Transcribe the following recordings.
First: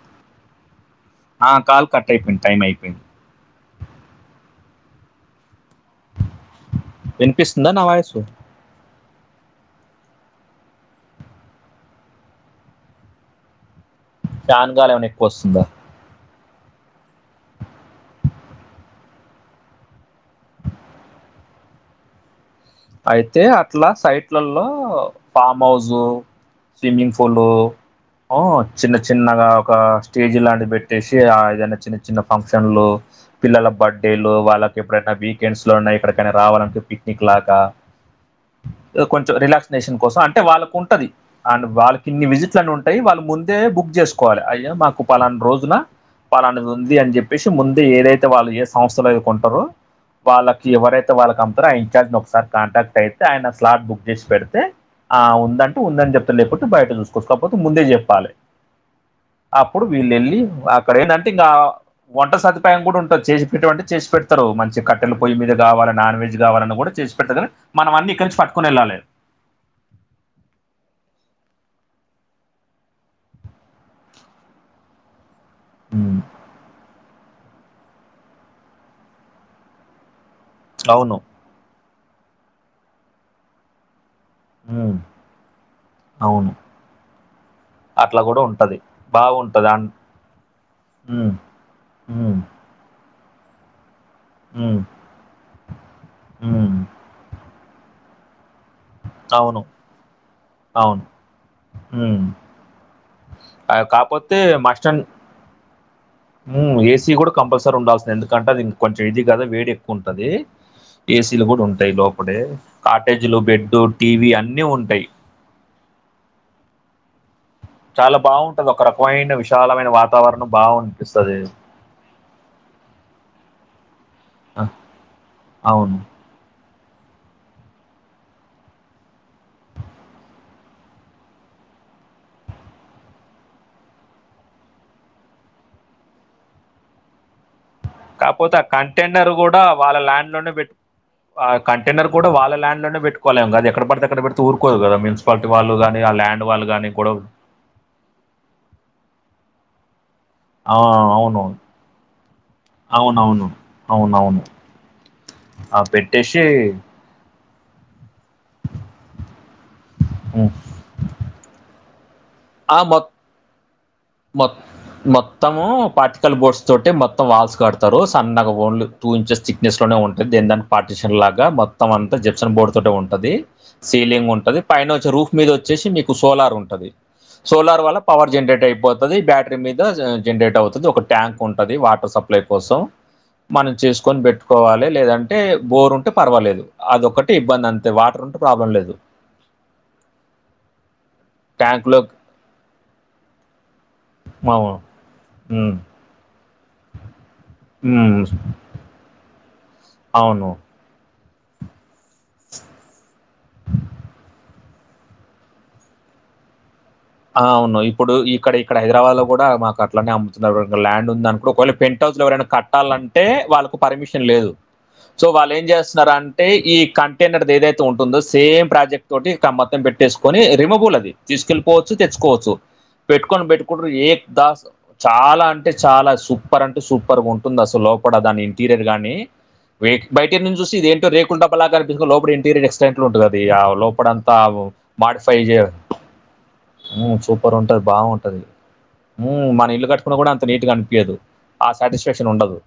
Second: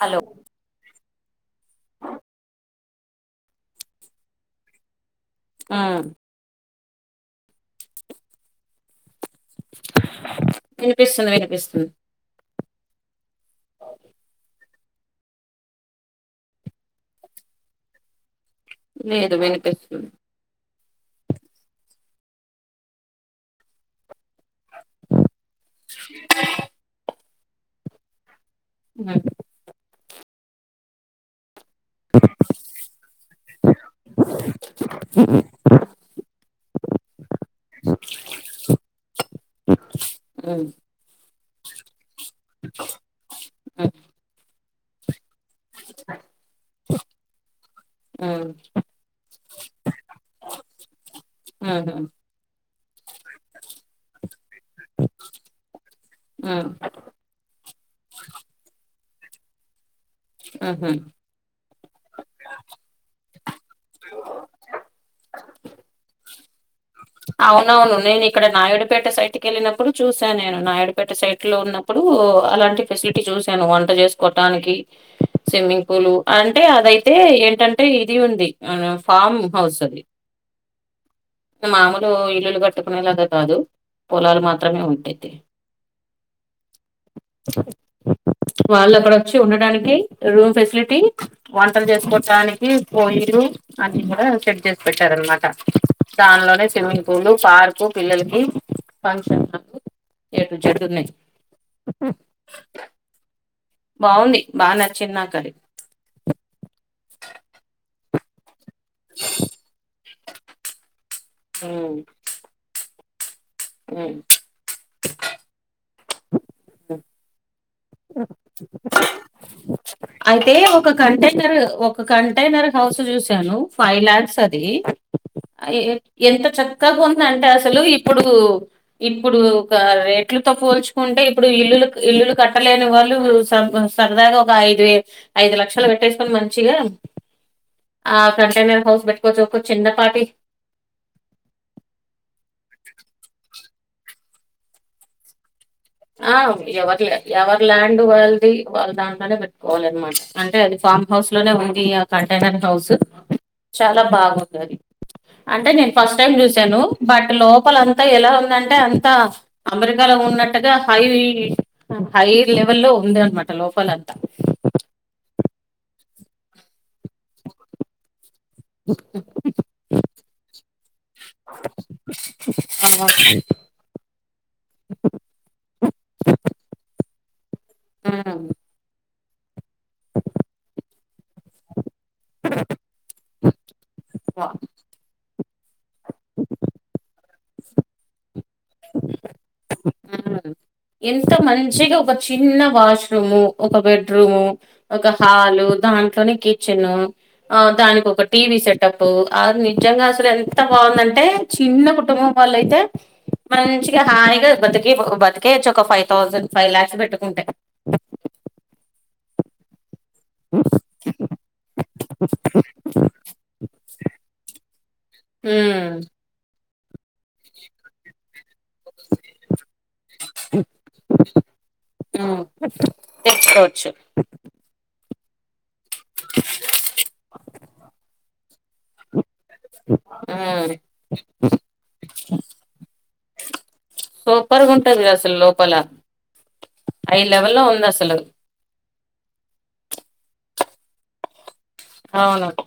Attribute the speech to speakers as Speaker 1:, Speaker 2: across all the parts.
Speaker 1: Hello
Speaker 2: ఆ call cut అయిపోయింది. Time అయిపోయింది.
Speaker 1: ఆ
Speaker 2: వినిపిస్తుందా నా వాయిస్
Speaker 1: వినిపిస్తుంది. వినిపిస్తుంది.
Speaker 2: ఫ్యాన్గాలీ ఏమైనా ఎక్కువస్తుందా
Speaker 1: లేదు వినిపిస్తుంది
Speaker 2: అయితే అట్లా సైట్లలో ఫాంహౌస్ స్విమ్మింగ్ పూల్ లో చిన్న చిన్నగా ఒక స్టేజ్ లాంటి పెట్టేసి ఆ ఏదైనా చిన్న చిన్న ఫంక్షన్లు పిల్లల బర్త్డేలు వాళ్ళకి ఎప్పుడైనా వీకెండ్స్ లో ఉన్నా ఎక్కడికైనా రావాలంటే పిక్నిక్ లాగా
Speaker 1: బ
Speaker 2: కొంచెం రిలాక్సినేషన్ కోసం అంటే వాళ్ళకు ఉంటది. అండ్ వాళ్ళకిన్ని విజిట్లు అని ఉంటాయి వాళ్ళు ముందే బుక్ చేసుకోవాలి అయ్యా మాకు పాలన రోజున పాలనది ఉంది అని చెప్పి చెప్పేసి ముందే ఏదైతే వాళ్ళు ఏ సంస్థలో ఉంటారో వాళ్ళకి ఎవరైతే వాళ్ళకి అంతతారో ఆ ఇన్ఛార్జ్ కాంటాక్ట్ అయితే ఆయన స్లాట్ బుక్ చేసి పెడితే ఆ ఉందంటూ ఉందని చెప్తే లేకుట్టి బయట చూస్త కపోతే ముందే చెప్పాలి అప్పుడు వీళ్ళు వెళ్ళి అక్కడ ఏంటంటే ఇంకా వంట సదుపాయం కూడా ఉంటంది, చేసి పెట్ట మాంటే చేసి పెడతారు మంచి కట్ట కట్ట పొయ్య మీద కావాల నాన్ వెజ్ కావాలని కూడా చేస్త
Speaker 1: అవునవును నేను ఇక్కడ నాయుడుపేట సైడ్ కెళ్ళినప్పుడు చూసాను. నేను నాయడుపేట సైట్ లో ఉన్నప్పుడు అలాంటి ఫెసిలిటీ చూసాను వంట చేసు చెస్కొటానికి స్విమ్మింగ్ పూల్ అంటే అదైతే ఏంటంటే ఇది ఉంది. ఆ ఫామ్ హౌస్ ఉంది,
Speaker 2: అవును
Speaker 1: మామూలు ఇల్లులు కట్టుకునేలాగా కాదు పొలాలు మాత్రమే
Speaker 2: హ్మ్.
Speaker 1: ఉంటేది.
Speaker 2: అవును అట్లా గూడా ఉంటది.
Speaker 1: వాళ్ళు అక్కడ వచ్చి
Speaker 2: బావుంటది. అన్
Speaker 1: ఉండటనికి రూమ్ ఫెసిలిటీ
Speaker 2: హ్మ్.
Speaker 1: వంటలు
Speaker 2: హ్మ్.
Speaker 1: చేసుకోటానికి పొయ్యిలు అన్ని కూడా సెట్
Speaker 2: హ్మ్.
Speaker 1: చేసి పెట్టారునమాట దానిలోనే
Speaker 2: హ్మ్.
Speaker 1: స్విమ్మింగ్ పూలు పార్కు పిల్లలకి ఫంక్షన్
Speaker 2: అవును.
Speaker 1: ఎ టు జెడ్
Speaker 2: అవును.
Speaker 1: ఉన్నాయి.
Speaker 2: అవికాపోతే
Speaker 1: బాగుంది బాగా
Speaker 2: మాస్టన్
Speaker 1: నచ్చింది నాకు అది
Speaker 2: హ్మ్మ్ ఏసీ కూడా కంపల్సరీ ఉండాల్సింది, ఎందుకంటే అదిం కొంచెం ఇది కదా వేడి ఎక్కువ ఉంటది, ఏసీలు కూడా ఉంటాయి.
Speaker 1: ఉమ్,
Speaker 2: లోపాటే కాటేజీలు బెడ్ లో
Speaker 1: ఉమ్,
Speaker 2: టీవీ అన్నీ ఉంటాయి. చాలా బావుంటది. ఒక రకమైన విశాలమైన
Speaker 1: [unintelligible]
Speaker 2: వాతావరణం
Speaker 1: అయితే ఒక
Speaker 2: బావునిపిస్తది.
Speaker 1: కంటైనర్ ఒక ఒక కంటైనర్ హౌస్ చూశాను ఫైవ్ ల్యాక్స్
Speaker 2: ఆ!
Speaker 1: అది
Speaker 2: అవును.
Speaker 1: ఎంత చక్కగా ఉందంటే అసలు ఇప్పుడు ఇప్పుడు ఒక రేట్లుతో పో ఉంటే ఇప్పుడు ఇల్లులు ఇల్లులు కట్టలేని వాళ్ళు సరదాగ ఒక ఐదు వే ఐదు లక్షలు పెట్టేసుకొని మంచిగ
Speaker 2: కాకపోతే ఆ కంటైనర్ కూడా వాళ్ళ
Speaker 1: చిన్నపాటి
Speaker 2: ల్యాండ్ లోనే పె ఆ కంటైనర్ కూడ వాళ్ళ ల్యాండ్నే పెట్టుకోలేం కదా ఎక్కడడితే ఎక్కడ పెడితే ఊకోదు కదా మున్పాలిటీ వాళ్ళు కానీ
Speaker 1: ఆ
Speaker 2: ల్యాండ్ వాళ్ళు కానీ
Speaker 1: ఎవరి
Speaker 2: గొడవ
Speaker 1: ఎవరి ల్యాండ్ వాళ్ళది వాళ్ళ దాంట్లోనే పెట్టుకోవాల అనమ అంటే అది
Speaker 2: ఆ,
Speaker 1: ఫామ్ హౌస్
Speaker 2: అవును
Speaker 1: లోనే ఉంది ఆ కంటైనర్ హౌస్
Speaker 2: అవునవును
Speaker 1: చాల
Speaker 2: అవునవును
Speaker 1: బాగుంది అది అంటే
Speaker 2: ఆ
Speaker 1: నేను ఫస్ట్ టైం
Speaker 2: పెట్టేసి
Speaker 1: చూశను బట్ లోపల అంతా ఎలా ఉందంటే అంత అమెరికాలో ఉన్న
Speaker 2: ఉమ్.
Speaker 1: హై హై లెవెల్ లో ఉంది అనమాట లోపల అంత
Speaker 2: మొ మొత్తము [unintelligible] మొ మొత్తం వాల్స్ కడతారు సన్నగా ఓన్లీ టూ ఇంచెసిటిటేస్ లోనే ఉంటాంది దేని దాన్ని పార్టిషన్ లాగ మొ మొత్తం అంతా జెప్సన్ బోర్డు తోటే ఉంటది, సీలింగ్ ఉంటది, పైన వచ్చి రూఫ్ మీద వచ్చేసి నీకు సోలార్ ఉంటుంది. సోలార్ వల్ల పవర్
Speaker 1: ఉమ్,
Speaker 2: జనరేట్ అయిపోతది. బ్యా మీద జనరేట్ అవుతుది, ఒక ట్యాంక్ ఉంటంది వాటర్ సప్లై కోసం మనం చేసుకొని
Speaker 1: వా-
Speaker 2: పెట్టుకోవా లేదంటే బోర్ ఉంటే పర్వాలేదు అదొక్కటి ఇబ్బంది అంతే వాటర్ ఉంటే ప్రాబ్లం లేదు
Speaker 1: ఉమ్. ఎంత మంచిగా
Speaker 2: ట్యాంక్లో
Speaker 1: ఒక చిన్న వాష్రూమ్ ఒక బె [unintelligible] రూమ్ ఒక హల్ దాంట్లోని కిచెన్ ఆ దానికి ఒక టీవి సె అ నిజంగా అసలు
Speaker 2: అవును
Speaker 1: ఎంత బాగుందంటే చిన్న కుటుంబం వాళ్ళ అయితే మంచిగా హాయిగా బతికే [unintelligible] ఒక ఫైవ్థౌజడ్ ఫైవ్ లాక్స్ పెట్టు
Speaker 2: ఆ అవును ఇప్పుడు ఇక్కడ ఇక్కడ హైదరాబాద్ లో కూడా మాకు అట్లానే అమ్ముతున్నారు ల్యాండ్ ఉంద ఇప్పుడు ఒకవేళ పెంట్ హౌస్లో ఎవరైనా కట్టాలంటే వాళ్ళకు పర్మిషన్ లేదు సో వాళ్ళు ఏం
Speaker 1: ఉమ్,
Speaker 2: చేస్తున్నార ఈ కం హండ్రర్డ్ ఏదై ఉంటందో ప్రాజెక్ట్ తోటిక్క మొత్తం పెట్టేసుకని రిముబుల్ అది తీసుకెళ్ వచ్చు
Speaker 1: ఉమ్.
Speaker 2: తెచ్చుకోవచ్చు పెట్టుకొని
Speaker 1: తెచ్చుకోవచ్చు
Speaker 2: పెట్టుకుంటారు ఏక్ దస్ చాల అంటే చాల సూపర్ అంటే సూపర్గ ఉంటుంది అసలు లోపల దాని ఇంటీరియర్ గాని బయటను
Speaker 1: ఉమ్
Speaker 2: చూసి ఇది ఎంటో రేకుండా పలారి తీసు లోపలి ఇంటీరియ ఎస్టెట్ ఉంటుంది ఆ లోపలంతా
Speaker 1: సూపర్గా ఉంటది అసలు లోపాల
Speaker 2: సూపర్ ఉంటది
Speaker 1: అసలు
Speaker 2: బాగుంటది మన ఇల్లు కట్టుకున్న కూడ అంత నీట్గ అనిపియదు ఆ సాటిస్ఫాక్షన్
Speaker 1: అవును
Speaker 2: ఉండదు.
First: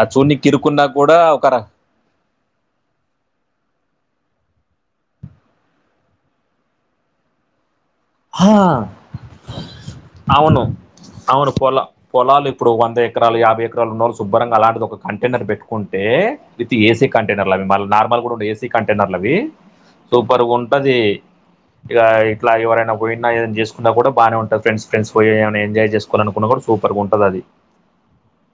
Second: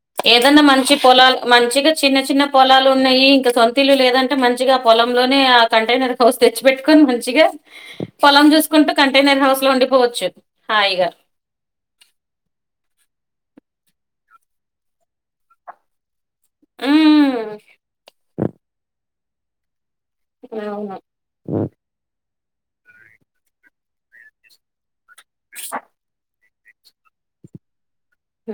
Speaker 2: అది చూడనీకి
Speaker 1: ఏదన్న
Speaker 2: ఇరుక్కున్నా
Speaker 1: మంచి
Speaker 2: కూడా
Speaker 1: పొలాలు
Speaker 2: ఒక ర
Speaker 1: మంచిగ చిన్న చిన్న పొలాలు ఉన్నాయి ఇంక సొంతీలు లేదంటే మంచిగా ఆ పొలంలోనే ఆ కంటైనర్ హౌస్ తెచ్చి పెట్టుకొని మంచిగ
Speaker 2: ఆ!
Speaker 1: పొలం చూసుకుంటూ కంటైనర్ హౌస్లో ఉండిపోవచ్చు
Speaker 2: అవును.
Speaker 1: హాయిగా
Speaker 2: అవును పోల పొలాలు ఇప్పుడు వంద ఎకరాలు యాభై ఎకరాలు ఉన్నోళ్ళు శుభ్రంగా అలాంటిది ఒక కంటైనర్ పెట్టుకుంటే విత్ ఏసీ
Speaker 1: ఉమ్
Speaker 2: కంటైనర్లు అవి మళ్ళీ నార్మల్ కూడ ఉండ ఏసీ కంటైనర్లవి సూపర్గా ఉంటది
Speaker 1: అవును
Speaker 2: ఇక ఇట్లా ఎవరైనా పోయినా ఏదైనా చేసుకున్నా కూడా బనే ఉంటది ఫ్రెండ్స్ ఫ్రెండ్స్ పోయి ఎంజాయ్ చేసుకోవాలనుకున్న కూడ సూపర్గ ఉంటది అది
Speaker 1: హు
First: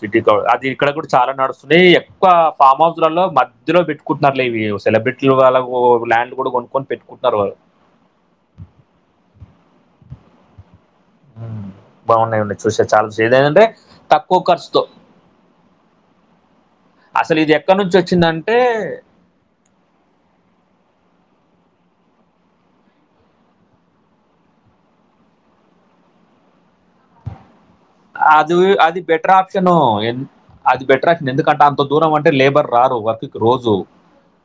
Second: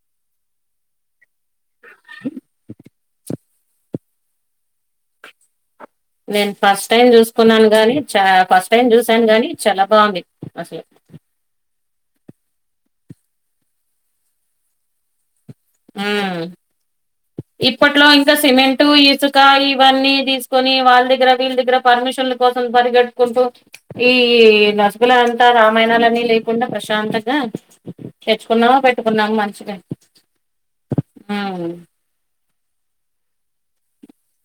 Speaker 2: సిటీ క అది ఇక్కడ కూడ చాల నడుస్తుంది ఎక్కువ ఫామ్ హౌస్లలో మధ్యలో పెట్టు [unintelligible] సెలబ్రిటీలు వాళ్లకు
Speaker 1: నేను ఫస్ట్ టైం చూసుకున్నాను గాని చ ఫస్ట్ టైం చూసాను గాని చాలా బాగుంది అసలు
Speaker 2: బావున్నాయ్ అండి చూసే చాలు ఏదయిన ఉంటే తక్కువ ఖర్చుతో
Speaker 1: ఆ
Speaker 2: అసలు ఇది ఎక్కడి నుంచి
Speaker 1: ఇప్పట్లో ఇంకా
Speaker 2: వచ్చిందంటే
Speaker 1: సిమెంటు ఇసిక్ కా ఇవ అన్నీ తీసుకొని వాళ్ళ దగ్గర వీళ్ళ దగ్గర పర్మిషన్ల కోసం పరిగెట్ కుంటూ ఈ నసుగుల అంతా రామాయణాల అన్నీ లేకుండా ప్రశాంతంగా
Speaker 2: అదువు
Speaker 1: తెచ్చుకున్నాము
Speaker 2: అది బెటర్
Speaker 1: పెట్టుకున్నాము
Speaker 2: ఆప్షన
Speaker 1: మంచిగా
Speaker 2: ఎన్ అది బెటర్ యక్షన్ ఎందుకఅంటే
Speaker 1: ఉమ్
Speaker 2: అంత దూరం అంటే లేబర్ రారు వర్క్ రోజు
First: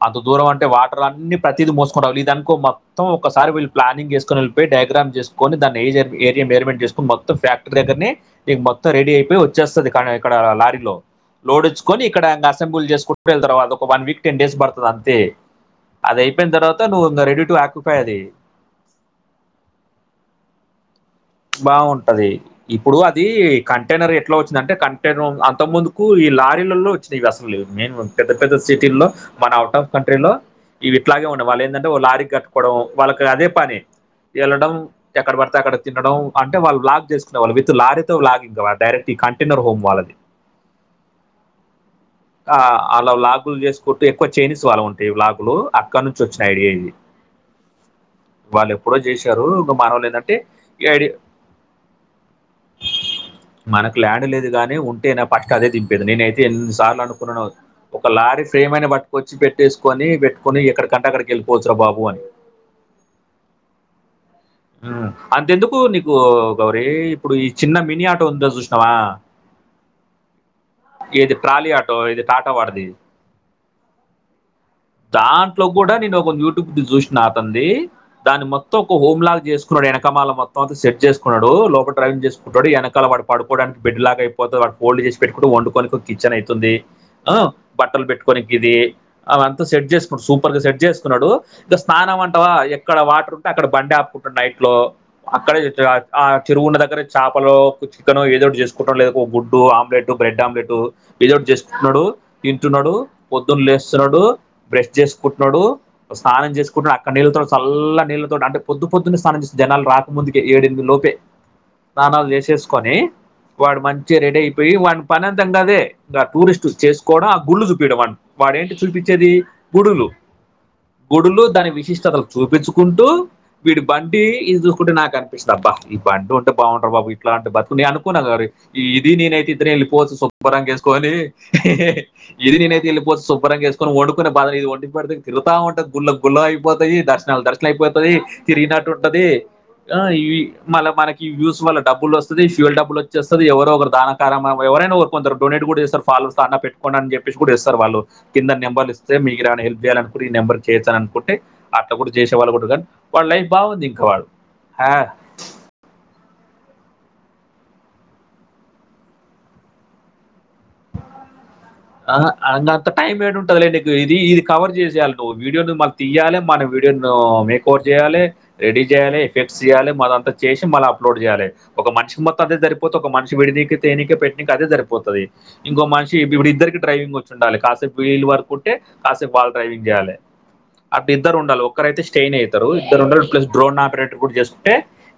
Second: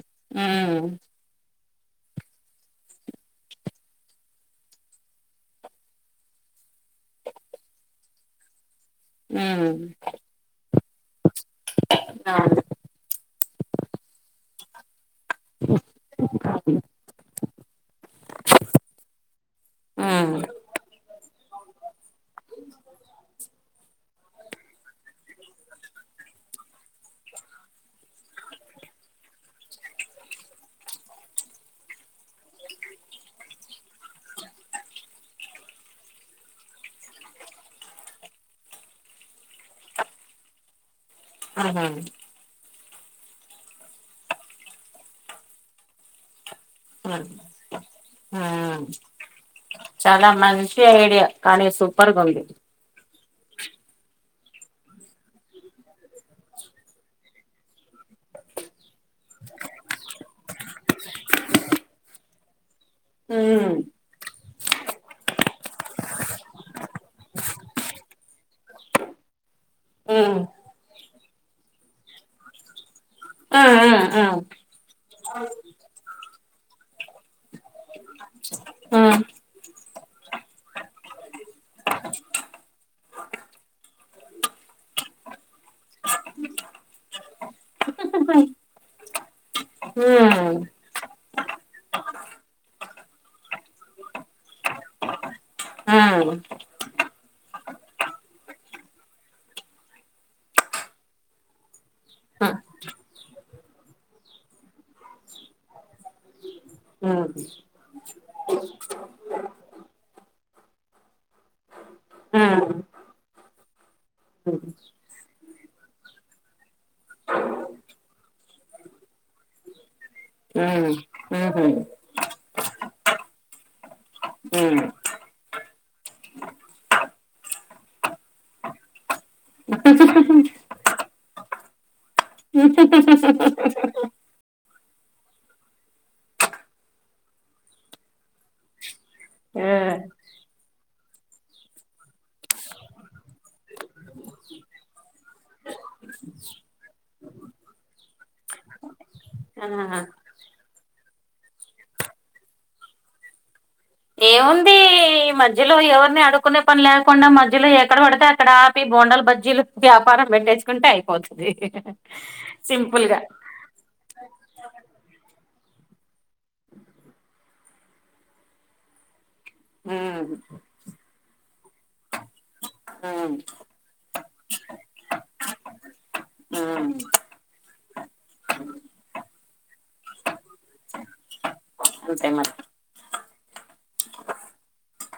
Speaker 2: అంత దూరం అంటే
Speaker 1: ఉమ్
Speaker 2: వాటర్ అన్ని ప్రతిది మోసుకొనిరావాలి ఇది అనుకో మ తో ఒక్కసారి ప్లానింగ్ ఏసుకుని వెళ్తే డైగ్రామ్ చేసుకొని దాన్ని ఏజ్ ఏమ్ ఏరియమ్ ర్యాలి మెంట్ చేసుకోని మొత్తం ఫ్యాట్ బ్రేకర్నీ ఇక మొత్తం రెడీయట్
Speaker 1: ఉమ్
Speaker 2: వచ్చేస్త అది ఇక్కడ లారీల్లో లోడ్ వోచ్చుకొని ఇక్కడ అండ్ అసెంబుల్ చేసుకు ఇప్పుడే వేల్ తారు ఒక విక్ టెన్ డేస్ పడ్త అది అంతే అది అయిపోయిన తర్వాత నువ్వు రెడీ టు ఆక్యపైయి అది
Speaker 1: ఆ
Speaker 2: బావుంట అది ఇప్పుడు అది కంటైనర్ ఎట్లా వచ్చిందఅంటే కంటైనర్ అంత ముందుకు ఈ లారీ లల్లో ఇస్తిగ అసల లేదు మెయిన్ పెద్ద పెద్ద సిటీల్లో మన అవుట్ ఆఫ్ కంట్రీ లో ఇవి ఇట్లాగే ఉండవు వాళ్ళే ఎందఅంటే లారీకి కట్టుకోవడం వాళ్ళకి అదే పని ఏళ్ళడం ఎక్కడ పడితే అక్కడికి తినడం అంటే వాళ్ళు బ్లాగ్ చేసుకుంట వాళ్ళు విత్ లారీతో బ్లాగింగ్ కావ డైరెక్ట్ ఈ కంటైనర్ హోమ్ వాళ్ళ అది
Speaker 1: ఆహా
Speaker 2: ఆ అలా లాగులు చేసుకుంటూ ఎక్కువ చేనిస్ వాళ్ ఉంటాయి బ్లాగులు అక్కడ నుంచి వచ్చిన ఐడియా ఇది
Speaker 1: ఉమ్
Speaker 2: వాళ్ళు
Speaker 1: ఉమ్.
Speaker 2: ఎప్పుడో చేశారు ఇంకా మానవోల్లు ఏంద అంటే
Speaker 1: ఏ ఐడియా కానీ సూప్పర్గ ఉంది
Speaker 2: మనకు ల్యాండ్ లేదు గాని ఉంటేనే పట్ అదే దింపేది నేన్ అయితే ఎన్ని సార్లు అనుకున్నా నో ఒక లారీ ఫ్రేమ్ అయిన బట్టుకొచ్చి పెట్టేసుకొని పెట్టుకొని ఎక్కడికంట అక్కడికి వెళిపోవచ్చురా బాబు అని
Speaker 1: మ్మ్
Speaker 2: అంతె ఎందుకు నీకు గౌరి ఇప్పుడు ఈ చిన్న మినీ ఆటో ఉంటది చూసినావా
Speaker 1: మ్మ్
Speaker 2: ఏది ట్రాలీ ఆటో ఇది టాటో వాడది
Speaker 1: ఉమ్ ఉమ్
Speaker 2: దాంట్లో కూడా నేను ఒక యూట్యూబ్ చూసిన అతనిది దాని మొత్తం ఒక
Speaker 1: ఉమ్
Speaker 2: హోమ్ లాగ చేసుకున్నాడు వెనకమాల మొత్తం అంత సెట్ చేసుకున్నాడు లోప డ్రైవింగ్ చేసుకుంటాడు వెనకాల వాడి పడుకోవడానికి బెడ్ లాగా అయి పోతే వాడు ఓల్డ్ చేసి పెట్టుకుంటూ వండుకొనికి ఒక కిచెన్ అయితుంది అ బట్టలు పెట్టుకోని ఇది అవ అంతా సెట్
Speaker 1: ఉమ్
Speaker 2: చేసుకున్నాడు సూపర్ గా సెట్ చేసుకు ఉన్నాడు ఇంకా స్నానం అంటావా ఎక్కడ వాటర్ ఉంటే అక్కడ బండి ఆపుకుంటుడు నైట్ లో అక్కడే చే ఆ
Speaker 1: ఉమ్
Speaker 2: చెరువు ఉన్న దగ్గరే చాపలో ఒక చికెన్ ఏదో ఒకటి చేసుకుంటాం లేదు ఒక గుడ్డు ఆమ్లెట్ బ్రెడ్ ఆమ్లెట్టు ఏదో ఒకటి చేసుకుంటు ఉన్నాడు
Speaker 1: ఉమ్
Speaker 2: తింటు ఉన్నాడు పొద్దున్న లేస్తున్నాడు బ్రష్ చేసుకుంటున్నాడు స్నానం చేసుకుంటున్నాడు అక్కడ నీళ్ళతో చల్ల నీళ్ళతోటి అంటే పొద్దు పొద్దున్నే స్నానం చేసి జనాలు రాకముందుకే ఏడ్ ఎనిమిది లోపే స్నానాలు
Speaker 1: ఉమ్
Speaker 2: చేసేస్కొని వాడు మంచిగా రెడీ
Speaker 1: ఉమ్
Speaker 2: అయిపోయి వాడి పని అంతం అదే ఇంకా టూరిస్ట్ చేసుకోవడం ఆ గుళ్ళు చూపింయడం వాడ్ వాడే ఏంటి చూపించ్చేది గుడులు
Speaker 1: ఉమ్
Speaker 2: గుడుళు
Speaker 1: ఉహు
Speaker 2: దాని విశిష్టతలు చూపించుకుంటూ వీటి బంటి ఈజ్
Speaker 1: ఉమ్
Speaker 2: ఖుడ్ నాకర్ ఇష్ ఇబ్బా ఈ బండు ఉంటే బాగుఉంటా అది బాబు ఇట్లా అంటి బతుకుని అనుకున్నా గౌరి ఇది నేనై అయితే ఇద్దరంమ్ వెళ్ళి పోవచు శుభరంగా వేసుకొని ఇది నేనైతే వెళ్ళిపోతే శుభ్రంగా చేసుకని వండుకునే బాధనేది వండి పెడితే తిగుా ఉంటా అది గుళ్ల గుల్ల అయిపోతయి దర్శనాలు దర్శ ఇట్లయిపోతాది తిరిగినట్టు ఉంటది
Speaker 1: ఆ
Speaker 2: ఇవి మళ్ళ మనకి ఈ వ్యూస్ వల్ల డబ్బులు వస్తది [unintelligible] డబ్బు వచ్చేస్తది ఎవరో ఒకరు దానం కానీ మ ఎవరైనా కోరుకుంటారు డొనేట్ కూడా చేస్తారు [unintelligible] పెట్టుకోండి అని చెప్పేసి కూడా ఇస్తారు వాళ్ళు కింద నెంబర్లు ఇస్తే మీరు ఆడ
Speaker 1: ఆ
Speaker 2: హెల్ప్ చేయాలనుకుంటే ఈ నెంబర్ చేయచ్చాననుకుంటే అట్ల కూడా చేసే వాళ్ళుగానీ వాళ్ళ లైఫ్ బాగుంది ఇంకా వాడు
Speaker 1: ఏముంది
Speaker 2: ఆ,
Speaker 1: ఈ మధ్ యలో ఎవరిని అడుక్కునే పని లేకుండా మధ్యలో ఎక్కడ పడితే అక్కడ ఆపి బోండాలు, బజ్జీలు వ్యాపారం పెట్టేసు కుంటే అయిపోతుంది
Speaker 2: ఆ, అంగ అంత
Speaker 1: సింపుల్
Speaker 2: టైం
Speaker 1: గా
Speaker 2: ఏడు నీకు ఇది ఇది కవర్ చేసేయాలి నువ్ వీడియోను మాకు తీయాలి మన వీడియో ఓటు చేయాలి రెడీ చేయాలి ఎఫెక్ట్స్ చేయాలి మళ్దంతా
Speaker 1: ఉమ్
Speaker 2: చేసి మళ్ళీ అప్లోడ్ చేయాలి ఒక మనిషి మొత్తం అదే సరిపోతే ఒక
Speaker 1: ఉమ్
Speaker 2: మనిషి విడనీకి, తీనీకి, పెట్నీకే అదే సరిపోతది ఇంకో మనిషి ఇప్పుడు ఇద్దరికి
Speaker 1: ఉమ్
Speaker 2: డ్రైవింగ్ వచ్చి ఉండాలి కాసేపు వీళ్ళు పడుకుంటే అసలు పాలు తాగనికి గాలే అంటే ఇద్దరు ఉండాలి ఒక్కరైతే
Speaker 1: అంతే
Speaker 2: స్టెయిన్
Speaker 1: మరి
Speaker 2: అయితారు ఇద్దరు ఉండాలి ప్లస్ [inaudible] [inaudible] చేసుకుంటే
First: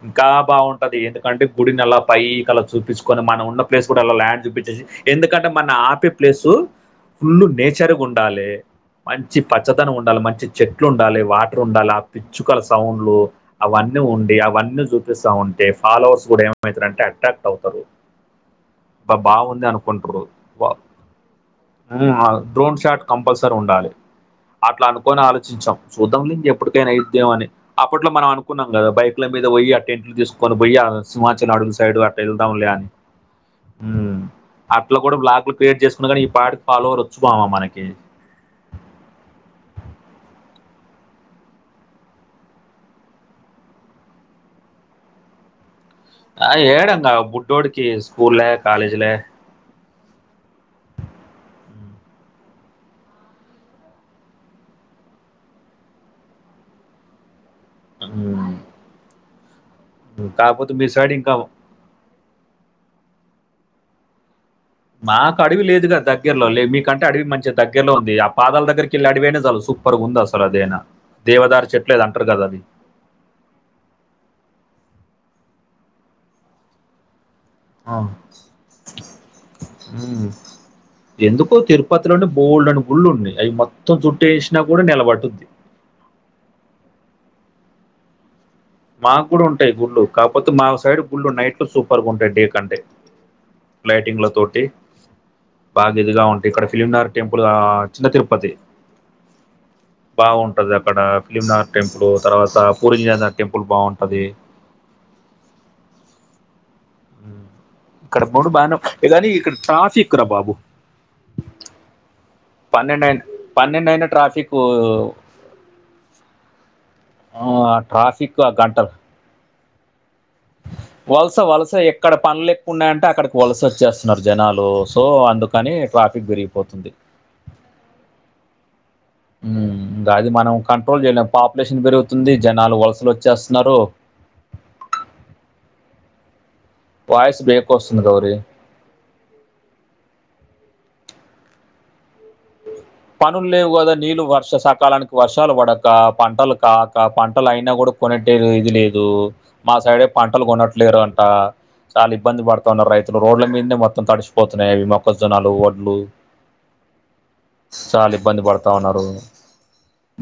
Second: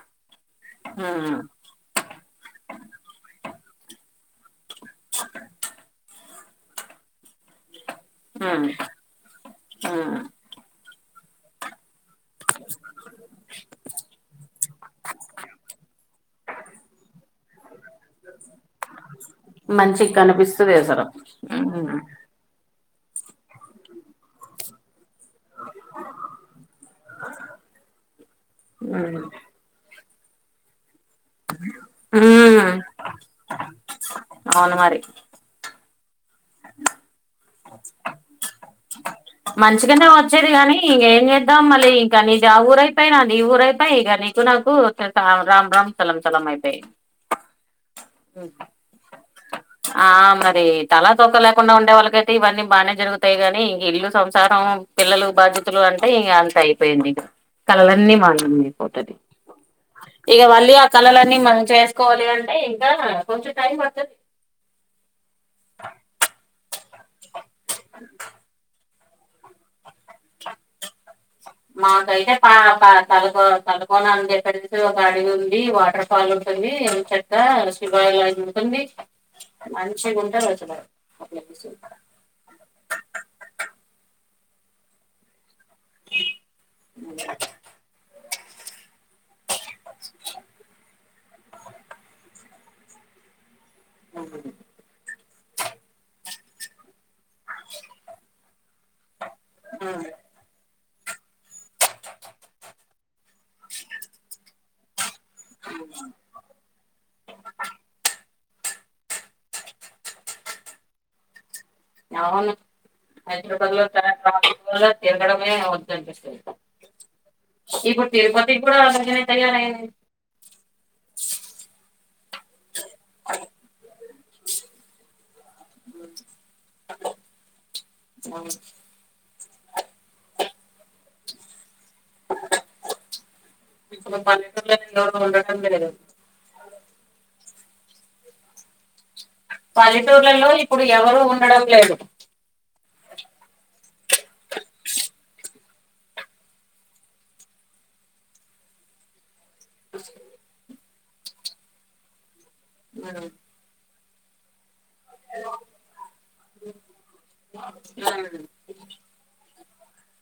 Speaker 2: ఇంకా బాగుంటది
Speaker 1: ఉమ్
Speaker 2: ఎందుకంటే గుడిని అలా పైకి అలా చూపించుకొని మనం ఉన్న ప్లేస్ కూడా అలా ల్యాండ్ చూపించేసి ఎందుకంటే మన ఆపి ప్లేసు ఫుల్ నేచర్గా ఉండాలి
Speaker 1: ఉమ్
Speaker 2: మంచి పచ్చదనం
Speaker 1: ఉమ్
Speaker 2: ఉండాలి మంచి చెట్లు ఉండాలి వాటర్ ఉండాలి ఆ పిచ్చుకల సౌండ్లు అవన్నీ ఉండి అవన్నీ చూపిస్తా ఉంటే ఫాలోవర్స్ కూడా ఏమవుతారుంటే అట్రాక్ట్ అవుతారు [inaudible] బాగుంది అను
Speaker 1: మంచిగ కనిపిస్తది అసలు ఉమ్ ఉమ్
Speaker 2: ఆ డ్రోన్ షాట్ కంపల్సరీ ఉండాలి అట్లా అనుకోని ఆలోచించాం చూద్దాంలే ఇంక ఎప్పటికైనా అయిద్దేమో అని అప్పట్లో మనం అను కున్నాం కదా
Speaker 1: ఉమ్
Speaker 2: బైక్ల మీద పోయి ఆ టెంట్లు తీసుకొని పోయి సిమాచల్ అడువుల సైడు అట్ట వెళ్దాంలే అని
Speaker 1: అవును
Speaker 2: అట్లా
Speaker 1: మరి
Speaker 2: కూడా బ్లాక్లు క్రియేట్ చేసుకున్నగానీ ఈ పాటకి ఫాలోవర్ వచ్చుమామా మనకి
Speaker 1: మంచిగానే వచ్చేది గానీ ఇంక ఏం చేద్దాం మళ్ళీ ఇంకా నీదావూరయిపోయ, నాదీవూరైపోయ కానీ నువ్ నాకు [inaudible] రామ్ రామ్ చలం చలం
Speaker 2: ఆ
Speaker 1: అయిపోయి
Speaker 2: ఏడంగా బుడ్డోడికి స్కూల్ లే కాలేజ్ లే
Speaker 1: [inaudible] ఆ మరి తల, తోక లేకుండా ఉండే వాళ్ళకైతే ఇవన్నీ బానే జరుగుతాయి గాని ఇల్లు సంసారం పిల్లలు బాధ్యతలు అంటే ఇగ అంత అయిపోయింది కళలన్నీ మాము
Speaker 2: ఉమ్.
Speaker 1: [inaudible] పోతది ఇక
Speaker 2: కాకపోతే
Speaker 1: మళ్ళీ ఆ
Speaker 2: మీ సైడ్ ఇంకా
Speaker 1: కళలన్నీ మనం చేసుకోవాలి అంటే ఇంకా కొంచెం టైం పడుతది
Speaker 2: మాకు అడవి లేదు కద దగ్గరలో లే మీకంటే అడవి మంచిగా దగ్గరలో ఉంది ఆ పాదాల దగ్గరికెళ్ళి అటువోయింటే సాలు సూ పర్ ఉంది అసలు అదైనా దేవదార్
Speaker 1: మాకైతే పా [inaudible] తలకో తలకోన అని చెప్పేసి ఒక అడవి ఉంది వాటర్ ఫాల్ ఉంటుంది ఎంచెక్క [inaudible] మంచిగా ఉంటది అసలు [inaudible]
Speaker 2: ఉపతిలో అంటే బోల్డ్ అన్ని గుళ్ళు ఉన్నాయి అవి మొత్తం చుట్టేసినా కూడా నిలబడుతుంది
Speaker 1: మ
Speaker 2: మాకు కూడా ఉంటాయి గుళ్ళు కాకపోతే మా సైడ్ గుళ్లు నైట్ లో సూపర్గా ఉంటాయి డే కంటే లైటింగ్ ల తోటి బాగా ఇదిగా ఉంటే ఇక్కడ ఫిలింనగర్ టెంపులా చిన్న తిరుపతి బాగుం [inaudible] అక్కడ ఫిలింనగర్ టెంపుల్ తర్వాత పూరి జగన్నాథ్ టెంపుల్ బాగుంటుంది ఇప్పుడు బానే కాని ఇక్కడ ట్రాఫిక్ రా బాబు
Speaker 1: అవును
Speaker 2: పన్నెండయిన
Speaker 1: హైదరాబాద్ లో
Speaker 2: పన్నెండయిన ట్రాఫికు
Speaker 1: తిరగ
Speaker 2: ఆహ్,
Speaker 1: తిర్గటం వద్దనిపిస్తుంది
Speaker 2: ట్రాఫిక్
Speaker 1: ఇప్పుడు
Speaker 2: ట్రాఫిక్ ఆ
Speaker 1: తిరుపతి కూడా
Speaker 2: గంటలు
Speaker 1: అలాగే తయారైన
Speaker 2: వలస వలస ఎక్కడ పనులు ఎక్కువ ఉన్నాయంటే అక్కడికి వలస వచ్చేస్తున్నారు జనాలు సో అండ్ కానీ ట్రాఫిక్ పెరిగిపోతుంది
Speaker 1: అవును
Speaker 2: గా అది మనం కంట్రోల్ చేయలేము పాపులేషన్ పెరుగుతుంది జనాలు వలసలు వచ్చేస్తున్నారు
Speaker 1: మన పల్లెటూర్లో ఎవరు ఉండడం లేదు
Speaker 2: వాయిస్ బ్రేక్ వస్తుంది గౌరీ
Speaker 1: పల్లెటూర్లలో ఇప్పుడు ఎవరు ఉండడం లేదు
Speaker 2: పనులు లేవు కదా నీళ్ళు వర్ష సకాలానికి వర్షాలు పడక పంటలు కాక పంటలు అయినా కూడా కొనట్టే ఇది లేదు మా సైడే పంటలు కొనట్లేరు అంట చాలా ఇబ్బంది పడుతున్నారు రైతులు
Speaker 1: ఉమ్.
Speaker 2: రోడ్ల మీందే మొత్తం తడిసిపోతున్నాయి అవి మొక్కజొన్నలు వడ్లు చాలా ఇబ్బంది
Speaker 1: ఉమ్.
Speaker 2: పడతా ఉన్నారు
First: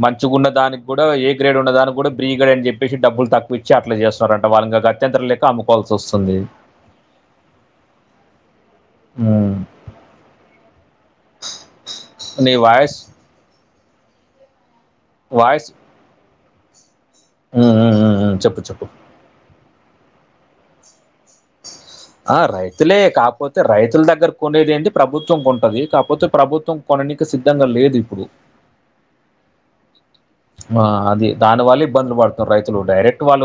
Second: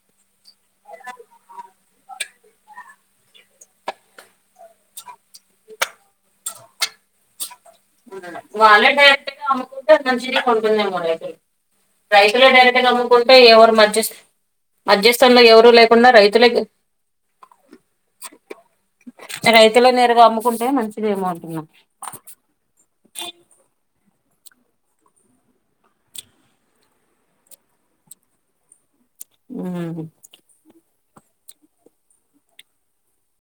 Speaker 2: మంచిగా ఉన్న దానికి కూడా ఏ గ్రేడ్ ఉన్న దానికి కూడా బ్రీ గ్రేడ్ అని చెప్పేసి డబ్బులు తక్కువ ఇచ్చి అట్లా చేస్తున్నారంట వాళ్ళ గత్యంతరం లేక అమ్ముకోవాల్సి వస్తుంది
Speaker 1: వాళ్లే గట్టిగా
Speaker 2: ఉమ్.
Speaker 1: అమ్ముకుంటారు మంచీగనే పోతది రేటు రైతులే
Speaker 2: నీ
Speaker 1: డైరెక్ట్ గా
Speaker 2: వాయిస్
Speaker 1: అమ్ముకుంటే ఎవరు మధ్యస్ మధ్యస్థంలో ఎవరు లేకుండా రైతులే
Speaker 2: ఉ ఊ చెప్పు చెప్పు
Speaker 1: రైతులే నేరుగా అమ్ముకుంటే మంచిదేమో అంటున్నా
Speaker 2: ఆ రైతులే కాపోతే రైతుల దగ్గర కొనేది ఏంటి ప్రభుత్వం కొంటది కాపోతే ప్రభుత్వం కొననికి సిద్ధంగా లేదు ఇప్పుడు
Speaker 1: ఉహు
Speaker 2: ఆ అది దాని వల్ల ఇబ్బందులు పడుతున్నారు రైతులు డైరెక్ట్ వాళ్ళు